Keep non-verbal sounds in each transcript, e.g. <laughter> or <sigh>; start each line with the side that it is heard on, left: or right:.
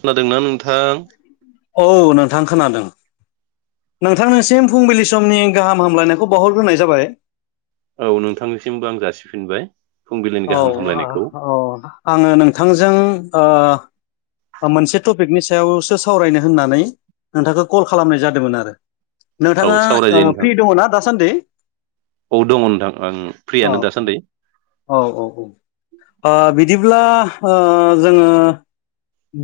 right: खोदोंना नों थां?
left: औ नोंथां खोनादों। नोंथांनिसिम फुंबिलि समनि गाहाम हामलायनायखौ बावहरग्रोनाय जाबाय।
right: बावहर फिनबाय
left: औ औ आङो नोंथांजों ओ मोनसे टपिकनि सायावसो सावरायनो होननानै नोंथांखौ कल खालामनाय जादोंमोन आरो।
right: औ
left: नोंथाङा
right: सावरायजायो
left: ओ फ्रि
right: नोंथां
left: दङ ना दासान्दि
right: औ दङ नोंथां आं
left: औ
right: फ्रियानो दासान्दि।
left: औ औ औ ।ओ बिदिब्ला ओ जोङो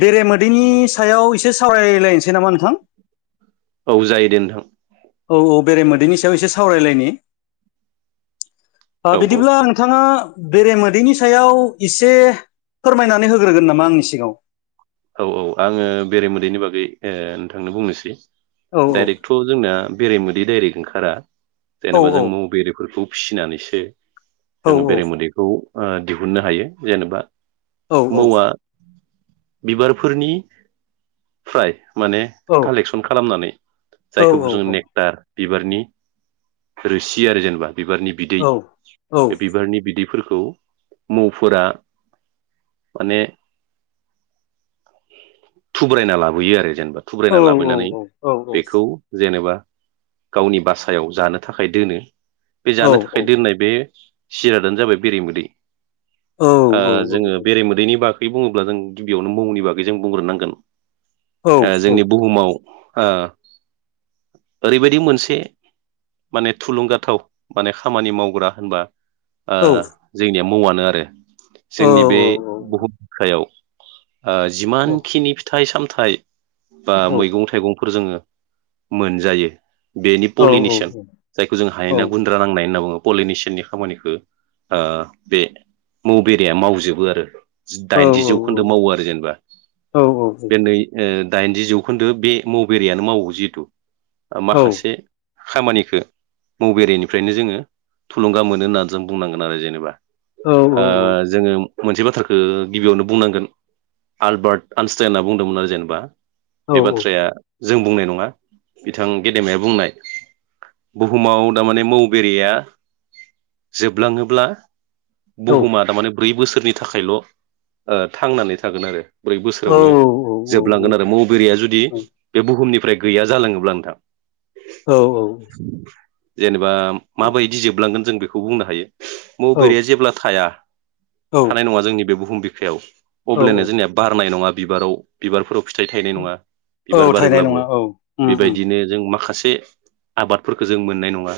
left: बेरेमोदैनि सायाव एसे सावरायलायनोसै नामा नोंथां
right: औ जायो दे नोंथां।
left: बेरे मोदैनि सायाव एसे सावरायलायनि।
right: औ
left: बिदिब्ला नोंथाङा बेरेमोदैनि सायाव एसे फोरमायनानै होग्रोगोन नामा आंनि सिगाङाव
right: औ औ आङो बेरेमोदैनि बागै नोंथांनो बुंनोसै।
left: औ
right: दाइरेकथ' जोंना बेरायेमोदै दाइरेक ओंखार खारा। जेनेबा जों मौ बेरिफोरखौ फिसिनानैसो जोङो बेरे मोदैखौ ओ दिहुननो हायो जेनेबा
left: औ औ।
right: बिबारफोरनि फ्राय माने कालेकसन खालामनानै जायखौ बुङो जों नेक्टार। बिबारनि रोसि आरो जेनेबा बिबारनि बिदै बे बिबारनि बिदैफोर खौ मौफोरा माने थुब्रायना लाबोयो आरो जेन बा थुब्रायना लाबोनानै बेखौ जेनेबा गावनि बासायाव जानो थाखाय दोनो। बे जानो थाखाय दोननाय बे जिरादानो जाबाय बेरेमोदै। ओ जोङो बेरेमोदैनि बाग गै बुङोब्ला जों गिबियावनो मौनि बाग गै जों बुंग्रोनांगोन। ओ जोंनि बुहुमाव ओ ओरैबायदि मोनसे माने थुलुंगाथाव माने खामानि मावग्रा होनबा ओ जोंनियाव मौआनो आरो।
left: औ
right: जोंनि बे बुहुम बिखायाव ओ जिमान खिनि फिथाइ साम थाइ बा मैगं थाइगं फोर जोङो मोनजायो। बेनि पलिनिसोन जायखौ जोङो हायना गुन्द्रा नांनाय होनना बुङो। पलिनिसोननि खामानिखो ओ बे मौ बेरेया मावजोबो आरो। दाइनजि जौखोन्दो मावो आरो जेनेबा।
left: औ औ औ।
right: बे नै ओ दाइनजि जौखोन्दो बे मौ बेरेयानो मावो जिहेथु ओ माखासे खामानिखो मौ बेरेनिफ्रायनो जोङो थुलुंगा मोनो होननानै जों बुंनांगोन आरो जेनेबा। ओ जोङो मोनसे बाथ्राखो गिबियावनो बुंनांगोन आलबार्ट आनस्टाइना बुंदोंमोन आरो जेनेबा। बे बाथ्राया जों बुंनाय नङा बिथां गेदेमाया बुंनाय। बुहुमाव थारमाने मौ बेरिया जोबलाङोब्ला
left: औ
right: बुहुमा थारमाने ब्रै बोसो सोरनि थाखायल' ओ थांनानै थागोन आरो। ब्रै बोसोरावनो जोबलांगोन आरो मौबेरिया जुदि बे बुहुमनि फ्राय गैया जालाङोब्ला नोंथां।
left: औ औ।
right: जेन बा माबायदि जोबलांगोन जों बेखौ बुंनो हायो। मौबेरैआ जेब्ला थाया
left: औ
right: थानाय नङा जोंनि बे बुहुम बिखायाव अब्लेनो <unintelligible> नाय नङा बिबाराव बिबारफोराव फिथाइ थायनाय नङा
left: औ
right: बिबार
left: थायनाय
right: बारोब्लाबो
left: नङा औ उम उम
right: बेबायदिनो जों माखासे बे आबादफोरखौ जों मोननाय नङा।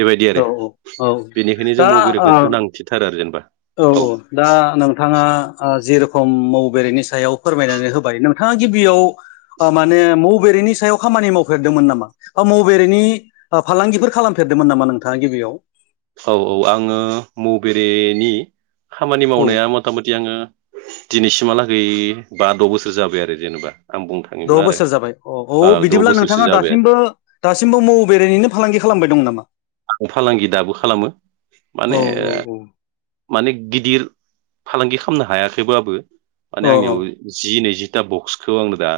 right: बेबायदि आरो
left: औ औ औ
right: बेनिखायनो
left: दा
right: जों मरे खौ
left: ओ
right: गोनांथिथारो आरो जेनेबा।
left: औ औ दा नोंथाङा ओ जेरेखम मौ बेरेनि सायाव फोरमायनानै होबाय नोंथाङा गिबियाव माने मौबरेनि सायाव खामानि मावफेरदोंमोन नामा बा मबरेनि फालांगिफोर खालामफेरदोंमोन नामा नोंथाङा गिबियाव?
right: औ औ आङो मौबेरेनि खामानि
left: औ
right: मावनाया मथा मथि आङो दिनैसिमहालागै बाद' बोसोर जाबाय आरो जेनेबा। आं बुंनो
left: द'
right: थाङोब्ला आरो
left: बोसोर जाबाय अ
right: ओ
left: औ
right: द'
left: बिदिब्ला
right: बोसोरसो
left: नोंथाङा
right: जाबाय आरो
left: दासिमबो दासिमबो मौ बेरायनो फालांगि खालामबाय दं नामा?
right: आं फालांगि दाबो खालामो
left: औ
right: माने माने गिदिर फालांगि खालामनो हायाखैबबाबो माने
left: औ
right: आंनियाव जि नैजि दा बक्सखौ आंनो दा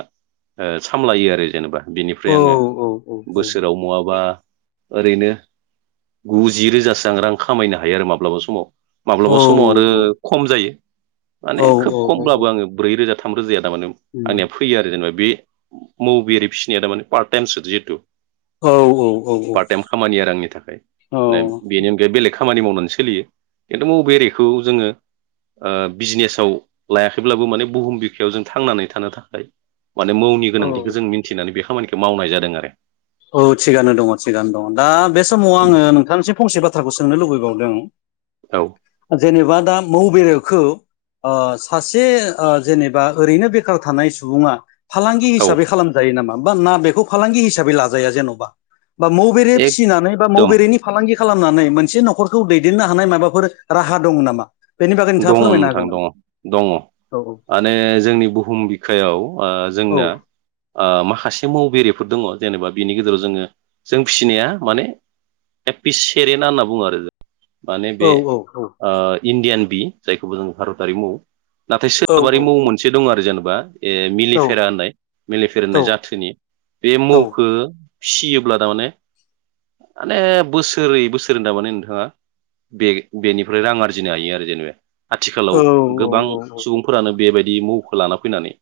right: ओ सामलायो आरो जेनेबा।
left: औ
right: बिनिफ्राय आङो
left: औ
right: बोसोराव नङाबा ओरैनो गु जि रोजासो आं रां खामायनो हायो आरो माब्लाबा समाव।
left: औ
right: माब्लाबा समाव आरो खम जायो। माने
left: औ
right: खोब
left: औ
right: खमब्लाबो आङो ब्रै रोजा थाम रोजाया थारमाने आंनिया फैयो आरो जेनेबा बे मौबेरे फिसिनाया थारमाने पार्ट टाइमसो जिहेतु
left: औ औ औ औ
right: पार्ट टाइम खामानि <unintelligible> बेनि अनगायै बेलेग खामानि मावनानै सोलियो खिन्थु मौ बेरेखौ जोङो ओ बिजनेसाव लायाखैब्लाबो माने बुहुम बिखायाव जों थांनानै थानो थाखाय माने मौनि
left: औ
right: गोनांथिखौ जों मिन्थिनानै बे खामानि मावनाय जादों आरो।
left: औ थिगानो दङ थिगानो दङ दा बे समाव आङो नोंथांनिसिम फंसे बा थ्राखौ सोंनो लुबैबावदों
right: आरो
left: जेनिबा दा मौ बेरेखौ ओ सासे ओ जेनेबा ओरैनो बेखार थानाय सुबुङा फालांगि
right: औ औ
left: हिसाबै खालामजायो नामा? बा मा बेखौ फालांगि हिसाबै ला जाया जेनबा बा मौ फिसिनानै बा मौ
right: एकदम
left: बेरेनि फालांगि खालामनानै मोनसे नखरखौ दैदेननो हानाय माबाफोर राहा दङ नामा? बेनि बागै नोंथाङा
right: दङ
left: फोरमायनो
right: नोंथां
left: हागोन नामा
right: दङ दङ
left: औ
right: माने जोंनि बुहुम बिखायाव ओ
left: औ
right: जोंनो ओ माखासे मौ बेरेफोर दङ जेनेबा बिनि गेजेराव जोङो जों फिसिनाया माने एपि सेरेना होनना बुङो आरो माने
left: औ
right: बे
left: औ औ
right: ओ इण्डियान बि जायखौबो जों भारत हारिमु नाथाय
left: औ
right: सोनाबारि
left: औ
right: मुं मोनसे दं आरो जेनेबा ए
left: औ
right: मिलिफेरा होननाय मिलिफेरा
left: औ
right: होननाय जाथोनि बे मौखो फिसियोब्ला थारमाने माने बोसोरै बोसोरै थार माने नोंथाङा बे बेनिफ्राय रां आरजिनो हायो आरो। जेनेबा आथिखालाव गोबां सुबुंफोरानो बेबाय बि मौखौ लाना फैनानै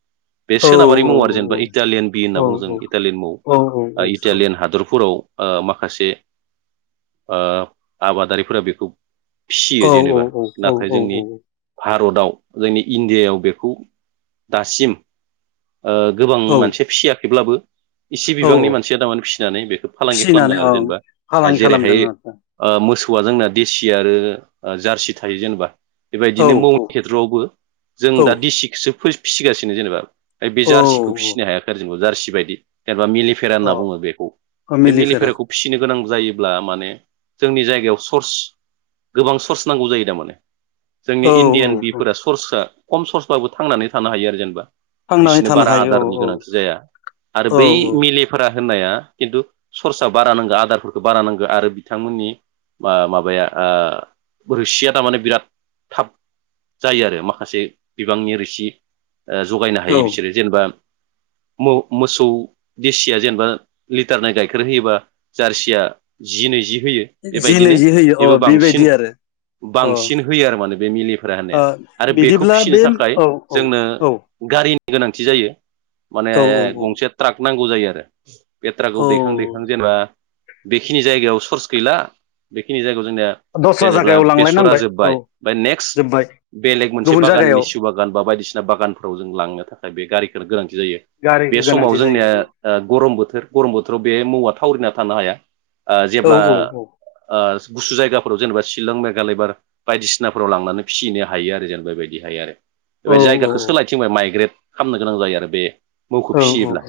right: बे
left: औ
right: सोनाबारि मुं आरो जेनेबा
left: औ औ
right: इटालियान बि
left: औ
right: होनना बुं जों इटालियान मौ
left: औ औ औ
right: इटालियान हादरफोराव ओ माखासे ओ आबादारिफोरा बेखौ फिसियो जेनेबा
left: औ
right: नाथाय
left: औ
right: जोंनि
left: औ
right: भारताव जोंनि इण्डियायाव बेखौ दासिम ओ गोबां
left: औ
right: मानसिया फिसियाखैब्लाबो इसे
left: औ
right: बिबांनि मानसिया थारमाने फिसिनानै बेखौ फालांगि खालामदों
left: फिसिनानै
right: आरो
left: औ
right: जेनेबा
left: फालांगि खालामदों
right: जेरैहाय
left: आरो
right: ओ मोसौ आ जोंना देसि आरो जारसि थायो जेनेबा बेबायदिनो
left: औ
right: मवनि केथ्र'आवबो जों
left: औ
right: दा दिसिखौसो फिसिगासिनो जेनेबा बे जारसिखौ
left: औ
right: फिसिनो हायाखै आरो जोंबो जारसि बायदि मिलिफेरा
left: औ
right: होनना बुंङो बेखौ
left: अ
right: बे मिलि
left: मिलिफेरा
right: फेराखौ फिसिनो गोनां जायोब्ला माने जोंनि जायगायाव सर्स गोबां सर्स नांगौ जायो माने जोंनि
left: औ औ
right: इण्डियान
left: औ
right: बिफोरा सरसा खम सर्सबाबो थांनानै थानो हायो आरो जेनेबा
left: थांनानै
right: बिसनो
left: थानो
right: बारा
left: हायो
right: आदारनि
left: औ
right: गोनांथि जाया आरो
left: औ
right: बै
left: औ
right: मिलेफोरा होननाया खिन्थु सर्सा बारा नांगौ आदारफोरखौ बारा नांगौ आरो बिथांमोननि माबाया ओ रोसिया थारमाने बिराद थाब जायो आरो माखासे बिबांनि रोसि ओ जगायनो हायो
left: औ
right: बिसोरो जेनेबा मोव मोसौ देसिया जेनेबा लिटार नै गाइखेर होयोबा जारसिया जि नैजि होयो
left: जि
right: बेबायदिनो
left: नैजि होयो अ
right: बेबो बांसिन
left: बेबायदि आरो अ
right: बांसिन होयो आरो माने बे मिलिफोरा
left: ओ
right: होननाया आरो बेखौ
left: बिदिब्ला
right: फिसिनो
left: बे
right: थाखाय
left: औ औ
right: जोंनो <unintelligible> गोनांथि जायो। माने
left: औ औ
right: गंसे ट्राक नांगौ जायो आरो बे ट्रागाव
left: औ
right: दैखां दैखां जेनेबा बेखिनि जायगायाव सर्स गैला बेखिनि जायगा जोंनिया
left: दस्रा
right: जेनेब्ला
left: जायगायाव
right: बेसरा
left: लांलायनांबाय औ
right: जोब्बाय ओमफ्राय नेक्स्ट
left: जोब्बाय
right: बेलेग मोनसे
left: गुबुन
right: बागान
left: जायगायाव
right: लेसिु बागान बा बायदिसि बागानफ्राव जों लांनो थाखाय बे गारिखौनो गोनांथि जायो
left: गारि
right: बे समाव
left: गोनांथि जायो
right: जोंनिया ओ गरम बोथोर गरम बोथोराव बे मवा थावरिना थानो हाया। अ
left: औ औ
right: जेब्ला
left: औ औ
right: अ गुसु जायगाव जेनेबा शिलं घालायबार बायदिसिनाफोराव लांनानै फिसिनो हायो आरो जेनेब बेबायदि हायो आरो। बे
left: औ
right: बायदि जायगाखौ सोलायथिंबाय माइग्रेट खालामनो गोनां जायो आरो बे मोखौ
left: औ
right: फिसियोब्ला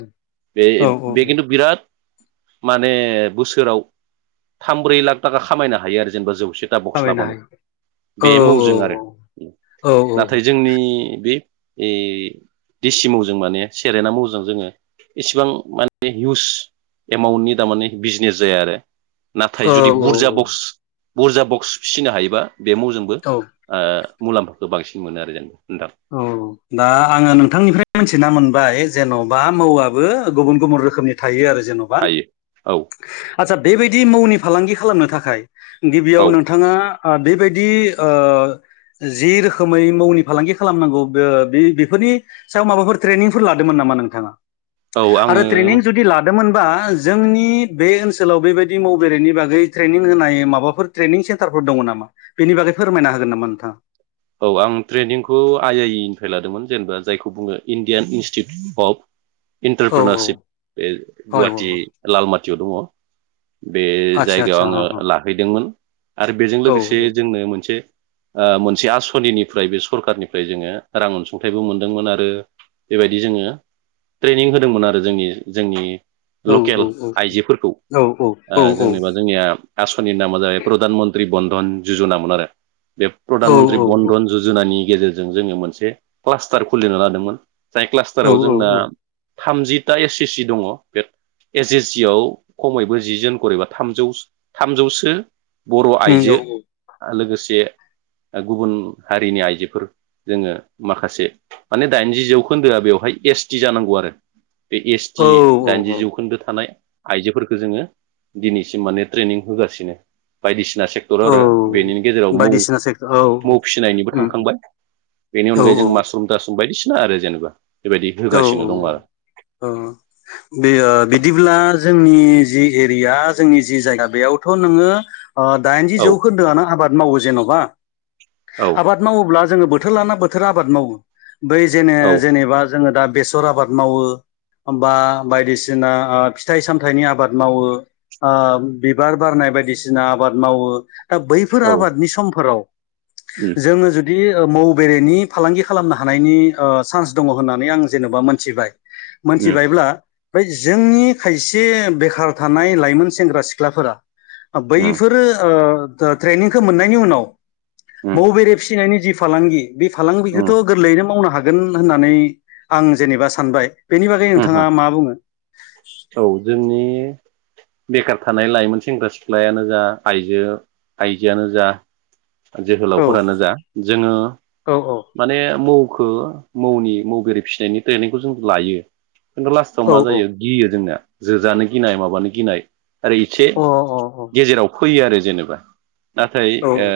right: बे
left: औ औ
right: -बे
left: औ
right: खिन्थु बिराद माने बोसोराव थाम ब्रै लाख थाखा खामायनो हायो आरो जेनेबा जौसे
left: खामायनो
right: क्लाबानो
left: हायो औ
right: बे
left: औ
right: मावजों आरो
left: औ
right: नाथाय जोंनि बे इ देसि मावजों माने सेरेना मावजों जोङो इसेबां माने हिउस एमाउन्टनि थारमाने बिजनेस जाया आरो। नाथाय
left: औ
right: जुदि बुरजा बक्स बुर्जा बक्स फिसिनो हायोबा बे मु जोंबो
left: औ दा
right: <unintelligible> मुलाम्फाफोरखौ बांसिन मोनो आरो जेनेबा नोंथां
left: औ दा आङो नोंथांनिफ्राय मिथिना मोनबाय जेन'बा मआबो गुबुन- गुबुन रोखोमनि था थायो आरो जेन'बा
right: हायो औ
left: आदसा बेबायदि मावनि फालांगि खालामनो थाखाय गिबियाव
right: औ
left: नोंथाङा बेबायदि जि रोखोमै मावनि फालांगि खालाम नांगौ बेफोरनि सायाव माबाफोर ट्रेनिंफोर लादोंमोन नामा नोंथाङा?
right: औ
left: आरो
right: आङो
left: ट्रेनिं जुदि लादोंमोन बा जोंनि बे ओनसोलाव बेबायदि माव बेरायनायनि बागै ट्रेनिं होनाय माबाफोर ट्रेनिं सेन्टारफोर दङ नामा बेनि बागै फोरमायना होगोन नामा नोंथाङा?
right: औ आं ट्रेनिंखौ आइ -आइइ निफ्राय लादोंमोन जेनेबा जायखौ बुङो इण्डियान इन्स्टिटिउट अफ
left: औ औ
right: इन्टारप्रेनारशप बे
left: हय औ
right: गुवाहाटि
left: औ
right: लालमाटि थिआव दड़। बे
left: आदसा
right: जायगायाव
left: आदसा
right: आङो
left: अ
right: लाहैदोंमोन आरो बेजों
left: अ औ
right: लोगोसे जोंनो मोनसे मोनसे आसु सनिनिफ्राय बे सरखारनिफ्राय जोङो रां अनसुंथाइबो मोनदोंमोन आरो बेबायदि जोङो ट्रेनिं होदोंमोन आरो जोंनि जोंनि
left: औ-
right: लकेल
left: औ- औ
right: आइजोफोरखौ
left: -औ -औ- औ -औ।
right: -नि नामााया प्रधान मन्त्रि बन्द धन जुजुनामोन आरो। बे प्रधानमन्त्रि बन्दधन ज'जनानि गेजेरजों जोङो मोनसे क्लास्टार खुलिनो लादोंमोन । जाय
left: औ
right: क्लास्टाराव
left: औ
right: जोंना
left: औ
right: थामजिटा एस एस सि दङ बे एस एस सि आव खमैबो जि जोन खर एबा थामजौ थामजौसो बर'
left: उम
right: आइजो लोगो से गुबुन हारिनि आइजोफोर जोङो माखासे माने दाइनजि जौखोन्दोआ बेवहाय एस टि जानांगौ आरो बे एस
left: औ
right: टि
left: औ
right: दाइनजि
left: औ
right: जौखोन्दो थानाय आइजोफोरखो जोङो दिनैसिम माने ट्रेनिं होगासिनो बायदिसि बायदिसिना सेक्टर आरो
left: औ
right: बेनि गेजेराव मौ
left: बायदिसिना सेक्टर औ
right: मौ
left: उम
right: फिसिनायनिबो थांखांबाय बेनि
left: औ
right: अनगायै जों मासरुम थासुम बायदिसि आरो जेनोबा
left: औ औ औ औ बे बिदिब्ला जोंनि जि एरिया जोंनि जि जायगा बेयावथ' नोङो ओ दाइनजि
right: औ
left: जौखोन्दोआनो आबाद मावो जेन'बा
right: औ
left: आबाद मावोब्ला जोङो बोथोर लाना बोथोर आबाद मावो । बै जेने
right: औ
left: जेनेबा जोङो दा बेसर आबाद मावो बा बायदिसिना ओ फिथाइ सामथाइनि आबाद मावो ओ बिबार बारनाय बायदिसिना आबाद मावो । दा बैफोर
right: औ
left: आबादनि समफोराव
right: उम
left: जोंङो जु बिदि मौ बेरेनि फालांगि खालामनो हानायनि ओ सान्स दङ । होननानै आं जेन'बा मोनथिबाय
right: उम
left: मोनथिबायब्ला बै जोंनि खायसे बेखार थानाय लाइमोन सेंग्रा सिख्लाफोरा
right: उम
left: बैफोर ओ ट्रेनिंखो मोननायनि उनाव
right: उम
left: मौ बेरे फिसिनायनि जि फालांगि बे फालांगिखौथ'
right: उम
left: गोरलैनो मावनो हा हागोन होननानै आं जेनेबा सानबाय बेनि बागै नोंथाङा
right: उम
left: मा बुङो ।
right: औ जोंनि बेखार थानाय लाइमोन सेंग्रा सिख्लायानो जा आइजो आइजोआनो जा
left: औ
right: जोहोलावफोरानो जा जोङो
left: औ औ
right: माने मौ खो मौनि मौबेरे फिनायनि ट्रेनिंखौ जों लायो। खिन्थु लास्टाव
left: औ
right: मा
left: औ
right: जायो गियो जोंनिया जोजानो गिनाय माबानो गि गिनाय ओरै इचे
left: अ
right: गेजेराव फैयो आरो जेनेबा नाथाय
left: अ औ
right: ओ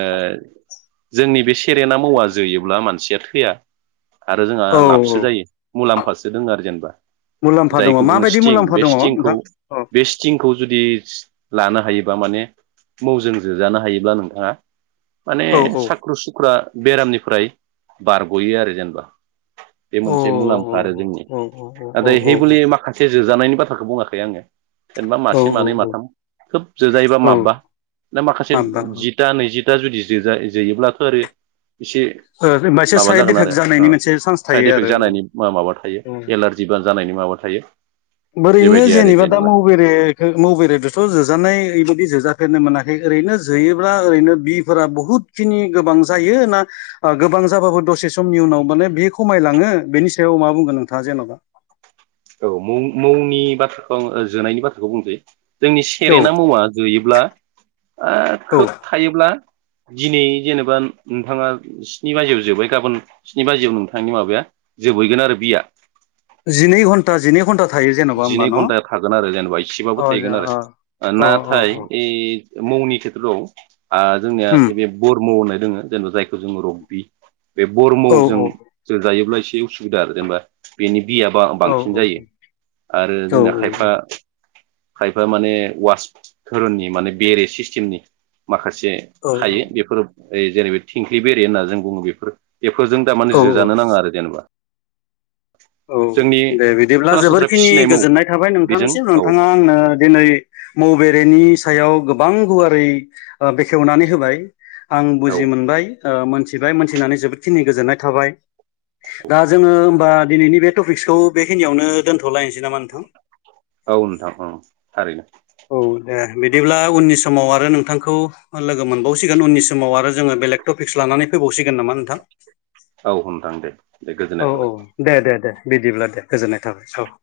right: जोंनि बेसि खेरेना मौवा जोयोब्ला मानसिया थैया? आरो जोंहा
left: औ
right: लाबसो जायो मुलाम्फासो दङ आरो जेनेबा
left: मुलाम्फा दङ
right: जायखौ बुङो
left: माबायदि
right: स्टिं
left: मुलाम्फा
right: बे
left: दङ
right: स्टिंखौ
left: नोंथां औ
right: बे स्टिंखौ जुदि लानो हायोबा माने मौजों जोजानो हायोब्ला नोंथाङा माने
left: औ औ
right: साख्रु सुख्रा बेरामनिफ्राय बारग'यो आरो जेनेबा बे
left: अ
right: मोनसे मुलाम्फा आरो
left: अ अ
right: जोंनि।
left: अ
right: हेबुलि माखासे जों जानायनि बाथ्राखौ बुङाखै आङो जेनेबा
left: औ
right: मासे मानै
left: औ
right: माथाम खोब जोजायोबा
left: औ
right: माबबा ना माखासे
left: हाबा
right: जिदा नैजि दा जुदि जोयोब्लाथ' आरो एसे
left: मोनसे
right: माबा
left: साइद
right: जागोन
left: इफेक्ट
right: आरो
left: जानायनि मोनसे चान्स
right: साइड
left: थायो
right: इफेक्ट
left: आरो औ
right: जानायनि माबा थायो
left: औ
right: एलारजि जानायनि माबा थायो।
left: ओरैनो
right: बेबायदि आरो
left: जेनेबा दा मबेखौ मबरेदथ' जोजानाय <unintelligible> जोजा फेरनो मोनाखै ओरैनो जोयोब्ला ओरैनो बिफोरा बहुद खिनि गोबां जायो ना गोबां जाबाबो दसे समनि उनाव माने बि खमायलाङो बेनि सायाव मा बुंगोन नोंथाङा जेन'बा
right: औ मुंनि बाथ्राखौ आं जोनायनि बाथ्राखौ बुंसै। जोंनि
left: औ
right: सेरेना मुवा जोयोब्ला आ
left: औ
right: खोब थायोब्ला दिनै जेनेबा नोंथाङा स्नि बाजियाव जोब्बाय गाबोन स्नि बाजियाव नोंथांनि माबाया जोबहैगोन आरो बिया
left: जिनै घन्टा जिनै घन्टा थायो जेन'बा होमबा
right: जिनै
left: न'
right: घन्टा थागोन आरो जेनेबा एसेबाबो
left: अ जा
right: थाहगोन आरो
left: अ अ अ
right: नाथाय
left: अ
right: ओइ मौनि खेथ्रआव आ जोंनिया
left: उम
right: नैबे बर्म होननाय दोङो जेनेबा जायखौ जोङो रग्बि बे
left: औ
right: बरमौजों
left: औ
right: जोजायोब्ला एसे उसुबिदा आरो जेनेबा बेनि बियाबा
left: औ
right: बांसिन
left: औ
right: जायो आरो
left: औ
right: जोंना खायफा खायफा माने वास धोरोननि माने बेरे सिस्टेमनि माखासे
left: औ
right: बे हायो बेफोरो ओय जेरै बादि थिंख्लि बेरे होनना जों बुङो बेफोर बेफोरजों थारमाने
left: औ
right: जोजानो नाङा आरो जेनेबा
left: औ
right: जोंनि
left: दे बिदिब्ला जोबोर
right: सरासनस्रा फिसिनाय
left: <unintelligible>
right: मौ
left: गोजोननाय थाबाय
right: बेजों
left: नोंथांनिसिम
right: औ
left: नोंथाङा आंनो दिनै मोव बेरेनि सायाव गोबां गुवारै ओ बेखेवनानै होबाय आं
right: औ
left: बुजि मोनबाय ओ मोनथिबाय मोनथिनानै जोबोदखिनि गोजोननाय थाबाय दा जोङो होमबा दिनैनि बे टपिक्सखौ बेखिनियावनो दोनथ'लायनोसै नामा नोंथां?
right: औ नोंथां अ थारैनो
left: औ दे बिदिब्ला उननि समाव आरो नों- नोंथांखौ लोगो मोनबावसिगोन उननि समाव आरो जोङो बेलेग टपिक्स लानानै फैबावसिगोन नामा नोंथां
right: औ होनथां दे दे
left: औ
right: गोजोननाय थाबाय
left: औ दे दे दे बिदिब्ला दे गोजोननाय थाबाय <inaudible>